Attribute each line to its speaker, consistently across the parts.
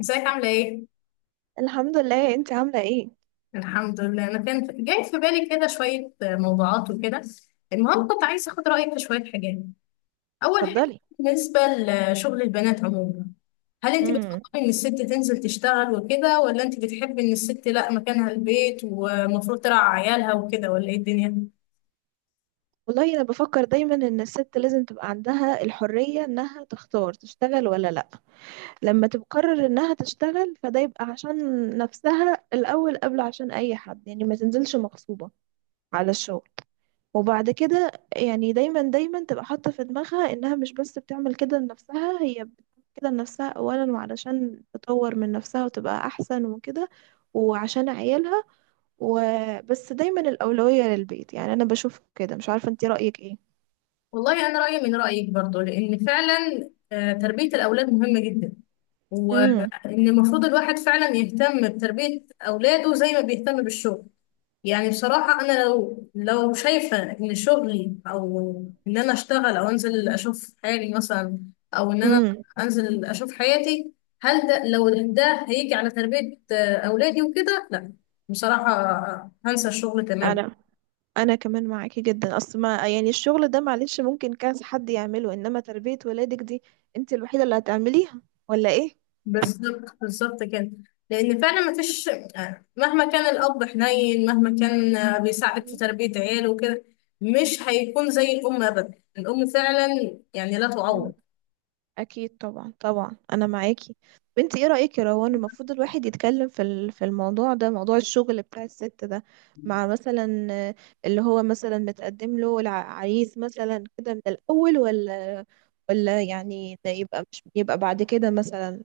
Speaker 1: ازيك عاملة ايه؟
Speaker 2: الحمد لله، انت عاملة ايه؟
Speaker 1: الحمد لله. انا جاي في بالي كده شوية موضوعات وكده. المهم كنت عايزة اخد رأيك في شوية حاجات. اول حاجة،
Speaker 2: اتفضلي.
Speaker 1: بالنسبة لشغل البنات عموما، هل انت
Speaker 2: امم
Speaker 1: بتفضلي ان الست تنزل تشتغل وكده، ولا انت بتحبي ان الست لا مكانها البيت ومفروض ترعى عيالها وكده، ولا ايه الدنيا؟
Speaker 2: والله انا بفكر دايما ان الست لازم تبقى عندها الحرية انها تختار تشتغل ولا لا. لما تقرر انها تشتغل فده يبقى عشان نفسها الاول قبل عشان اي حد، يعني ما تنزلش مغصوبة على الشغل. وبعد كده يعني دايما دايما تبقى حاطة في دماغها انها مش بس بتعمل كده لنفسها، هي بتعمل كده لنفسها اولا وعلشان تطور من نفسها وتبقى احسن وكده، وعشان عيالها. وبس دايما الأولوية للبيت، يعني أنا بشوف كده، مش عارفة أنت رأيك إيه.
Speaker 1: والله انا رأيي من رأيك برضو، لان فعلا تربية الاولاد مهمة جدا. وان
Speaker 2: امم.
Speaker 1: المفروض الواحد فعلا يهتم بتربية اولاده زي ما بيهتم بالشغل. يعني بصراحة أنا لو شايفة إن شغلي أو إن أنا أشتغل أو أنزل أشوف حالي مثلا، أو إن أنا
Speaker 2: امم.
Speaker 1: أنزل أشوف حياتي، هل ده، لو ده هيجي على تربية أولادي وكده، لا، بصراحة هنسى الشغل تماما.
Speaker 2: أنا أنا كمان معاكي جدا، أصل ما يعني الشغل ده معلش ممكن كذا حد يعمله، إنما تربية ولادك دي أنت الوحيدة اللي هتعمليها، ولا إيه؟
Speaker 1: بالظبط، بالظبط كده. لأن فعلا مفيش، مهما كان الأب حنين، مهما كان بيساعد في تربية عياله وكده، مش هيكون زي الأم أبدا. الأم فعلا يعني لا تعوض.
Speaker 2: مم. اكيد طبعا طبعا، انا معاكي. بنتي، ايه رايك يا روان؟ المفروض الواحد يتكلم في الموضوع ده، موضوع الشغل بتاع الست ده، مع مثلا اللي هو مثلا متقدم له العريس مثلا كده من الاول، ولا يعني ده يبقى مش يبقى بعد كده مثلا.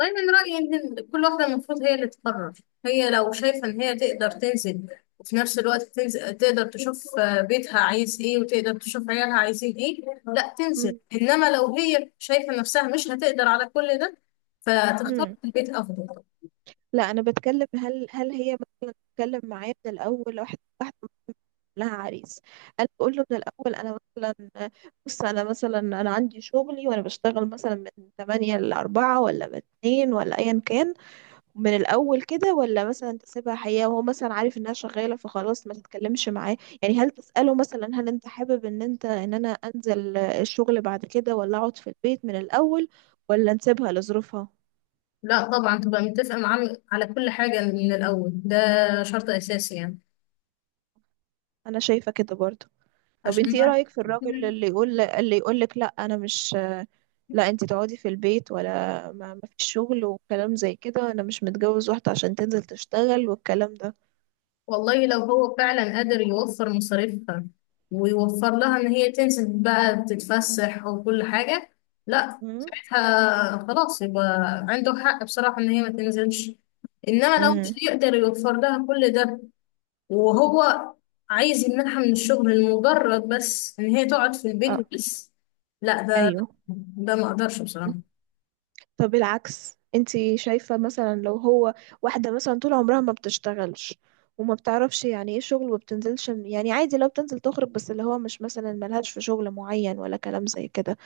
Speaker 1: والله من رأيي إن كل واحدة المفروض هي اللي تقرر. هي لو شايفة إن هي تقدر تنزل، وفي نفس الوقت تنزل تقدر تشوف بيتها عايز إيه، وتقدر تشوف عيالها عايزين إيه، لا تنزل.
Speaker 2: مم.
Speaker 1: إنما لو هي شايفة نفسها مش هتقدر على كل ده، فتختار
Speaker 2: مم.
Speaker 1: البيت أفضل.
Speaker 2: لا، انا بتكلم، هل هي بتتكلم معاه من الاول واحده واحده. لها عريس، انا بقول له من الاول انا مثلا، بص انا مثلا انا عندي شغلي، وانا بشتغل مثلا من 8 ل 4 ولا من 2 ولا ايا كان، من الاول كده، ولا مثلا تسيبها حياه وهو مثلا عارف انها شغاله فخلاص ما تتكلمش معاه. يعني هل تساله مثلا هل انت حابب ان انا انزل الشغل بعد كده ولا اقعد في البيت من الاول، ولا نسيبها لظروفها.
Speaker 1: لا طبعا، تبقى متفقة معاه على كل حاجة من الأول. ده شرط أساسي يعني.
Speaker 2: انا شايفه كده برضه. طب
Speaker 1: عشان،
Speaker 2: انت ايه رايك في الراجل اللي يقول لك لا انا مش لا انت تقعدي في البيت، ولا ما فيش شغل وكلام زي كده، انا مش متجوز واحدة عشان تنزل تشتغل والكلام ده.
Speaker 1: والله لو هو فعلا قادر يوفر مصاريفها، ويوفر لها ان هي تنزل بقى تتفسح وكل حاجة، لا،
Speaker 2: مم.
Speaker 1: ساعتها خلاص يبقى عنده حق بصراحة ان هي ما تنزلش. انما لو مش
Speaker 2: امم.
Speaker 1: يقدر يوفر لها كل ده، وهو عايز يمنعها من الشغل لمجرد بس ان هي تقعد في البيت
Speaker 2: اه.
Speaker 1: وبس، لا
Speaker 2: ايوه.
Speaker 1: ده ما اقدرش بصراحة.
Speaker 2: طب العكس، انت شايفة مثلا لو هو، واحدة مثلا طول عمرها ما بتشتغلش، وما بتعرفش يعني ايه شغل، وما بتنزلش، يعني عادي، لو بتنزل تخرج بس اللي هو مش مثلا ملهاش في شغل معين ولا كلام زي كده،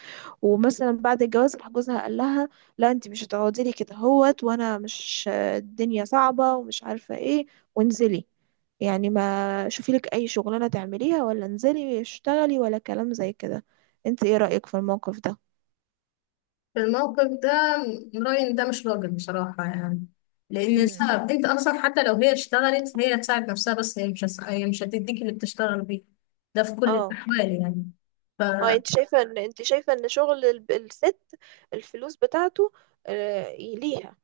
Speaker 2: ومثلا بعد الجواز راح جوزها قال لها لا انت مش هتقعدي لي كده هوت، وانا مش، الدنيا صعبة ومش عارفة ايه، وانزلي، يعني ما شوفي لك اي شغلانة تعمليها، ولا انزلي اشتغلي ولا كلام زي كده. انت ايه رأيك في الموقف ده؟
Speaker 1: في الموقف ده، رأيي إن ده مش راجل بصراحة يعني. لأن
Speaker 2: امم
Speaker 1: السبب أنت أصلا، حتى لو هي اشتغلت هي هتساعد نفسها، بس هي مش هس- هي مش هتديك اللي بتشتغل بيه. ده في كل
Speaker 2: اه،
Speaker 1: الأحوال يعني.
Speaker 2: اه، انت شايفه ان شغل الست، الفلوس بتاعته ليها،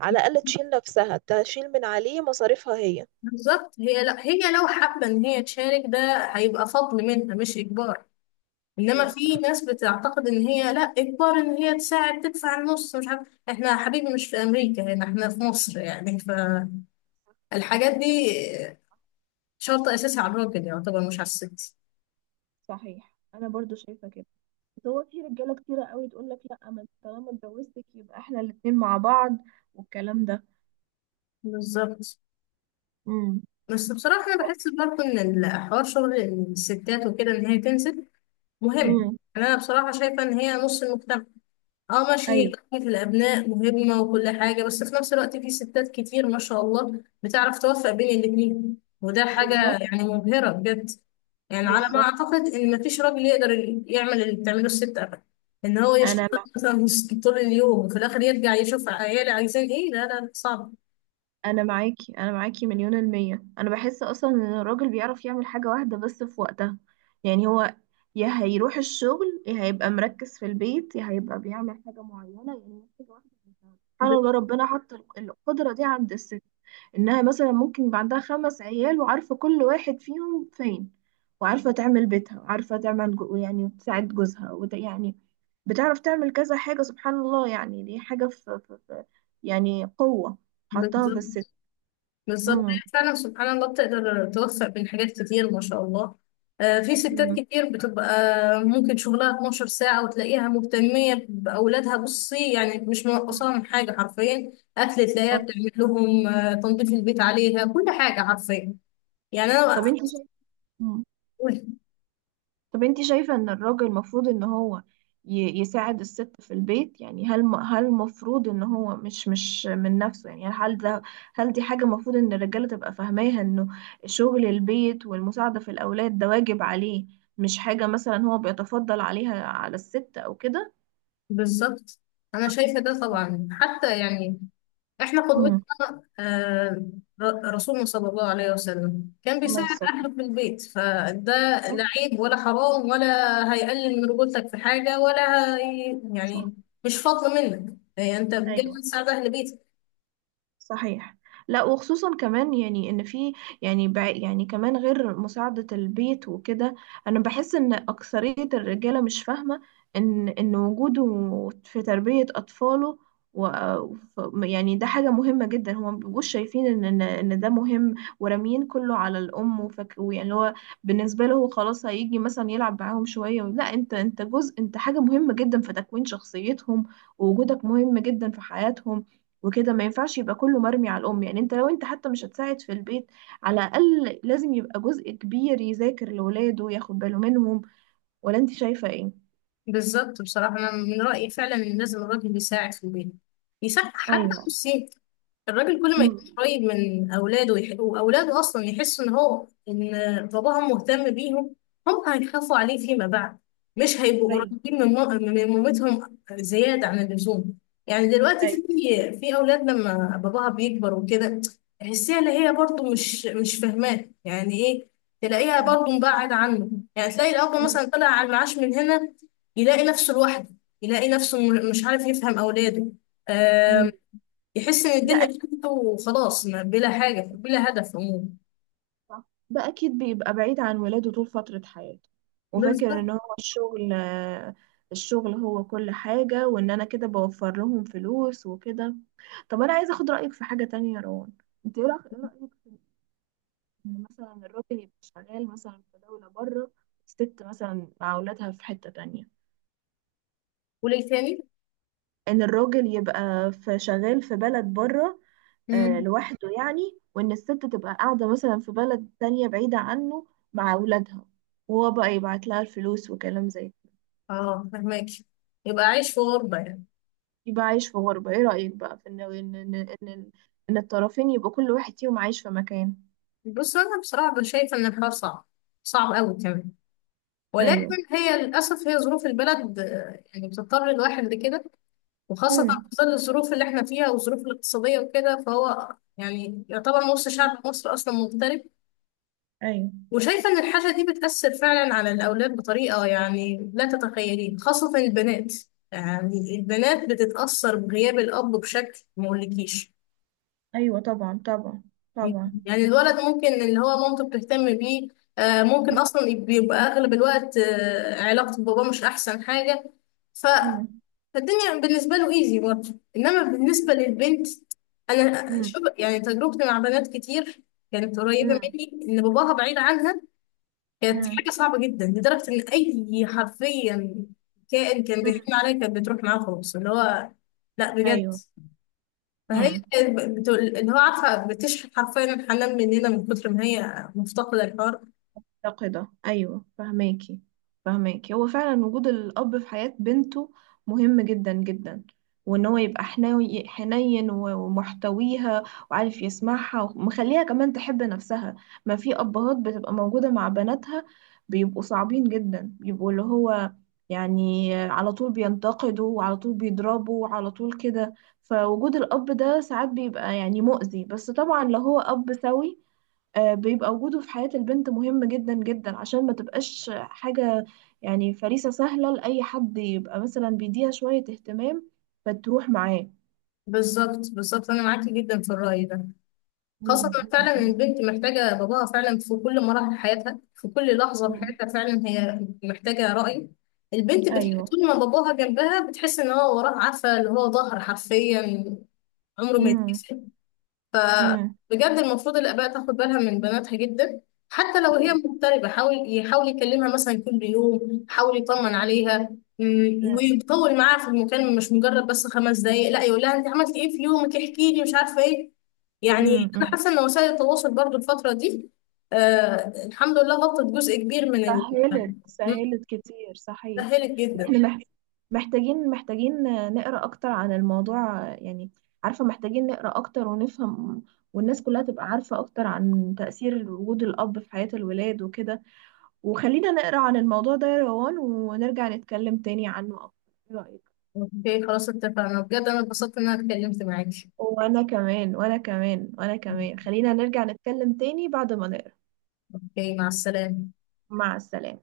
Speaker 2: على الاقل تشيل نفسها، تشيل من عليه مصاريفها هي.
Speaker 1: فبالظبط، هي لا، هي لو حابة إن هي تشارك، ده هيبقى فضل منها، مش إجبار. إنما
Speaker 2: ايوه،
Speaker 1: في
Speaker 2: صح.
Speaker 1: ناس بتعتقد إن هي لا، إجبار إن هي تساعد تدفع النص. مش عارف، إحنا يا حبيبي مش في أمريكا، هنا إحنا في مصر يعني.
Speaker 2: صح.
Speaker 1: فالحاجات دي شرط أساسي على الراجل يعتبر، مش على الست.
Speaker 2: صحيح، انا برضو شايفة كده. بس هو في رجاله كتيره قوي تقول لك لا، ما انت طالما اتجوزتك يبقى احنا الاتنين مع بعض والكلام ده.
Speaker 1: بالظبط.
Speaker 2: امم.
Speaker 1: بس بصراحة أنا بحس برضه إن الحوار، شغل الستات وكده، إن هي تنزل، مهم.
Speaker 2: امم.
Speaker 1: يعني أنا بصراحة شايفة إن هي نص المجتمع. أه ماشي، هي
Speaker 2: ايوه.
Speaker 1: كافة الأبناء مهمة وكل حاجة، بس في نفس الوقت في ستات كتير ما شاء الله بتعرف توفق بين الاتنين، وده حاجة
Speaker 2: بالظبط.
Speaker 1: يعني مبهرة بجد. يعني على ما
Speaker 2: بالظبط.
Speaker 1: أعتقد إن مفيش راجل يقدر يعمل اللي بتعمله الست أبدا. إن هو
Speaker 2: انا
Speaker 1: يشتغل مثلا طول اليوم، وفي الآخر يرجع يشوف عياله عايزين إيه، لا لا، صعب.
Speaker 2: انا معاكي، انا معاكي مليون المية. انا بحس اصلا ان الراجل بيعرف يعمل حاجة واحدة بس في وقتها، يعني هو يا هيروح الشغل يا هيبقى مركز في البيت يا هيبقى بيعمل حاجة معينة، يعني حاجة واحدة بس. سبحان الله، ربنا حط القدرة دي عند الست، انها مثلا ممكن يبقى عندها خمس عيال وعارفة كل واحد فيهم فين، وعارفة تعمل بيتها، وعارفة تعمل يعني، وتساعد جوزها، يعني بتعرف تعمل كذا حاجة. سبحان الله، يعني دي حاجة في يعني قوة حطها في
Speaker 1: بالظبط،
Speaker 2: الست.
Speaker 1: بالظبط.
Speaker 2: امم.
Speaker 1: هي فعلا سبحان الله بتقدر توفق بين حاجات كتير ما شاء الله. في ستات
Speaker 2: مم.
Speaker 1: كتير بتبقى ممكن شغلها 12 ساعة، وتلاقيها مهتمية بأولادها. بصي يعني مش
Speaker 2: مم.
Speaker 1: منقصاها من حاجة حرفيا. أكل تلاقيها
Speaker 2: أيوة.
Speaker 1: بتعمل لهم، تنظيف البيت عليها، كل حاجة حرفيا. يعني
Speaker 2: طب
Speaker 1: أنا،
Speaker 2: انت شايفة، طب انت شايفة ان الراجل المفروض ان هو يساعد الست في البيت، يعني هل المفروض ان هو مش من نفسه، يعني هل دي حاجة المفروض ان الرجالة تبقى فاهماها، انه شغل البيت والمساعدة في الاولاد ده واجب عليه، مش حاجة مثلا هو بيتفضل عليها، على الست او كده.
Speaker 1: بالظبط. أنا شايفة ده طبعا، حتى يعني احنا
Speaker 2: امم.
Speaker 1: قدوتنا آه، رسولنا صلى الله عليه وسلم كان
Speaker 2: الله
Speaker 1: بيساعد
Speaker 2: يستر.
Speaker 1: اهله في البيت. فده لا عيب ولا حرام، ولا هيقلل من رجولتك في حاجه ولا هي
Speaker 2: صح.
Speaker 1: يعني. مش فضل منك يعني، انت بجد
Speaker 2: ايوه.
Speaker 1: بتساعد اهل بيتك.
Speaker 2: صحيح. لا، وخصوصا كمان، يعني ان في، يعني كمان، غير مساعدة البيت وكده، انا بحس ان اكثرية الرجالة مش فاهمة ان وجوده في تربية اطفاله، و يعني ده حاجة مهمة جدا، هما مبيبقوش شايفين ان ان إن ده مهم، وراميين كله على الام، وفك ويعني اللي هو، بالنسبة له هو خلاص هيجي مثلا يلعب معاهم شوية. لا، انت جزء، انت حاجة مهمة جدا في تكوين شخصيتهم، ووجودك مهم جدا في حياتهم وكده، ما ينفعش يبقى كله مرمي على الأم، يعني انت لو انت حتى مش هتساعد في البيت، على الأقل لازم يبقى جزء كبير يذاكر لولاده وياخد باله منهم، ولا انت شايفة ايه؟
Speaker 1: بالظبط. بصراحه انا من رايي فعلا ان لازم الراجل يساعد في البيت، يساعد حتى
Speaker 2: ايوه.
Speaker 1: نص ساعة. الراجل كل ما يكون
Speaker 2: مم.
Speaker 1: قريب من اولاده واولاده اصلا يحسوا ان هو ان باباهم مهتم بيهم، هم هيخافوا عليه فيما بعد. مش هيبقوا
Speaker 2: ايوه.
Speaker 1: قريبين من من مامتهم زياده عن اللزوم. يعني دلوقتي
Speaker 2: ايوه.
Speaker 1: في اولاد لما باباها بيكبر وكده، تحسيها اللي هي برضو مش فاهماه يعني ايه. تلاقيها
Speaker 2: اه.
Speaker 1: برضو مبعد عنه. يعني تلاقي الاب
Speaker 2: مم.
Speaker 1: مثلا طلع على المعاش من هنا، يلاقي نفسه لوحده، يلاقي نفسه مش عارف يفهم اولاده.
Speaker 2: مم.
Speaker 1: يحس ان
Speaker 2: ده
Speaker 1: الدنيا
Speaker 2: أكيد،
Speaker 1: خفيفه وخلاص، بلا حاجه بلا هدف عموما.
Speaker 2: ده أكيد بيبقى بعيد عن ولاده طول فترة حياته، وفاكر
Speaker 1: بالظبط.
Speaker 2: إن هو الشغل هو كل حاجة، وإن أنا كده بوفر لهم فلوس وكده. طب أنا عايزة أخد رأيك في حاجة تانية يا روان. أنت إيه رأيك إن مثلا الراجل يبقى شغال مثلا في دولة بره، الست مثلا مع أولادها في حتة تانية،
Speaker 1: وليه تاني؟
Speaker 2: إن الراجل يبقى في شغال في بلد بره
Speaker 1: امم.
Speaker 2: لوحده يعني، وإن الست تبقى قاعدة مثلا في بلد تانية بعيدة عنه مع أولادها، وهو بقى يبعت لها الفلوس وكلام زي كده،
Speaker 1: اه، فهماك، يبقى عايش في غربه يعني.
Speaker 2: يبقى عايش في غربة. إيه رأيك بقى في إن, إن الطرفين يبقوا كل واحد فيهم عايش في مكان؟
Speaker 1: بص انا بصراحه شايفه ان الحوار صعب، صعب قوي كمان. ولكن
Speaker 2: أيوه.
Speaker 1: هي للاسف هي ظروف البلد، يعني بتضطر الواحد لكده. وخاصه
Speaker 2: مم.
Speaker 1: في ظل الظروف اللي احنا فيها، والظروف الاقتصاديه وكده، فهو يعني يعتبر نص شعب مصر اصلا مغترب.
Speaker 2: أيوه.
Speaker 1: وشايفة إن الحاجة دي بتأثر فعلا على الأولاد بطريقة يعني لا تتخيلين، خاصة البنات. يعني البنات بتتأثر بغياب الأب بشكل ما أقولكيش.
Speaker 2: أيوه. طبعا طبعا طبعا.
Speaker 1: يعني الولد ممكن اللي هو مامته بتهتم بيه، ممكن أصلا بيبقى أغلب الوقت علاقته بباباه مش أحسن حاجة. ف-
Speaker 2: مم.
Speaker 1: فالدنيا بالنسبة له إيزي برضه، إنما بالنسبة للبنت، أنا
Speaker 2: مم.
Speaker 1: شوف يعني تجربتي مع بنات كتير كانت قريبة
Speaker 2: مم.
Speaker 1: مني إن باباها بعيد عنها، كانت
Speaker 2: مم.
Speaker 1: حاجة صعبة جدا، لدرجة إن أي حرفيا كائن كان
Speaker 2: مم.
Speaker 1: بيحكم عليا كانت بتروح معاه خالص. اللي هو، لا بجد.
Speaker 2: ايوه.
Speaker 1: فهي
Speaker 2: امم
Speaker 1: كانت بتقول اللي هو، عارفة بتشحن حرفيا الحنان مننا، من كتر ما هي مفتقدة الحوار.
Speaker 2: مفتقده، ايوه فهماكي، فهماكي. هو فعلا وجود الاب في حياه بنته مهم جدا جدا، وان هو يبقى حناوي حنين و- ومحتويها، وعارف يسمعها، ومخليها كمان تحب نفسها. ما في ابهات بتبقى موجوده مع بناتها بيبقوا صعبين جدا، بيبقوا اللي هو يعني على طول بينتقدوا، وعلى طول بيضربوا، وعلى طول كده، فوجود الاب ده ساعات بيبقى يعني مؤذي، بس طبعا لو هو اب سوي بيبقى وجوده في حياة البنت مهم جدا جدا، عشان ما تبقاش حاجة، يعني فريسة سهلة لأي حد يبقى مثلا بيديها شوية اهتمام فتروح معاه.
Speaker 1: بالظبط، بالظبط. أنا معاكي جدا في الرأي ده، خاصة
Speaker 2: مم.
Speaker 1: فعلا إن
Speaker 2: مم.
Speaker 1: البنت محتاجة باباها فعلا في كل مراحل حياتها، في كل لحظة في
Speaker 2: مم.
Speaker 1: حياتها فعلا هي محتاجة رأي.
Speaker 2: ايوه.
Speaker 1: طول ما باباها جنبها بتحس إن هو وراها، عارفة اللي هو، ظهر حرفيا عمره ما
Speaker 2: مم.
Speaker 1: يتكسر.
Speaker 2: أيوه. مم. مم.
Speaker 1: فبجد المفروض الآباء تاخد بالها من بناتها جدا. حتى لو هي مغتربة، حاول، يحاول يكلمها مثلا كل يوم، حاول يطمن عليها، مم، ويطول معاها في المكالمة، مش مجرد بس 5 دقايق. لا، يقول لها انت عملتي ايه في يومك، احكي لي، مش عارفة ايه.
Speaker 2: مم.
Speaker 1: يعني انا
Speaker 2: مم.
Speaker 1: حاسة ان وسائل التواصل برضو الفترة دي، آه الحمد لله غطت جزء كبير من
Speaker 2: سهلت،
Speaker 1: مم،
Speaker 2: سهلت كتير، صحيح.
Speaker 1: سهلت
Speaker 2: احنا
Speaker 1: جدا.
Speaker 2: مم. محتاجين نقرا اكتر عن الموضوع، يعني عارفه محتاجين نقرا اكتر ونفهم، والناس كلها تبقى عارفه اكتر عن تاثير وجود الاب في حياه الولاد وكده. وخلينا نقرا عن الموضوع ده يا روان، ونرجع نتكلم تاني عنه اكتر. ايه رايك؟
Speaker 1: اوكي خلاص، اتفقنا. بجد انا اتبسطت ان انا اتكلمت معاكي.
Speaker 2: وانا كمان، وانا كمان، وانا كمان، خلينا نرجع نتكلم تاني بعد ما نقرا.
Speaker 1: اوكي، مع السلامة.
Speaker 2: مع السلامه.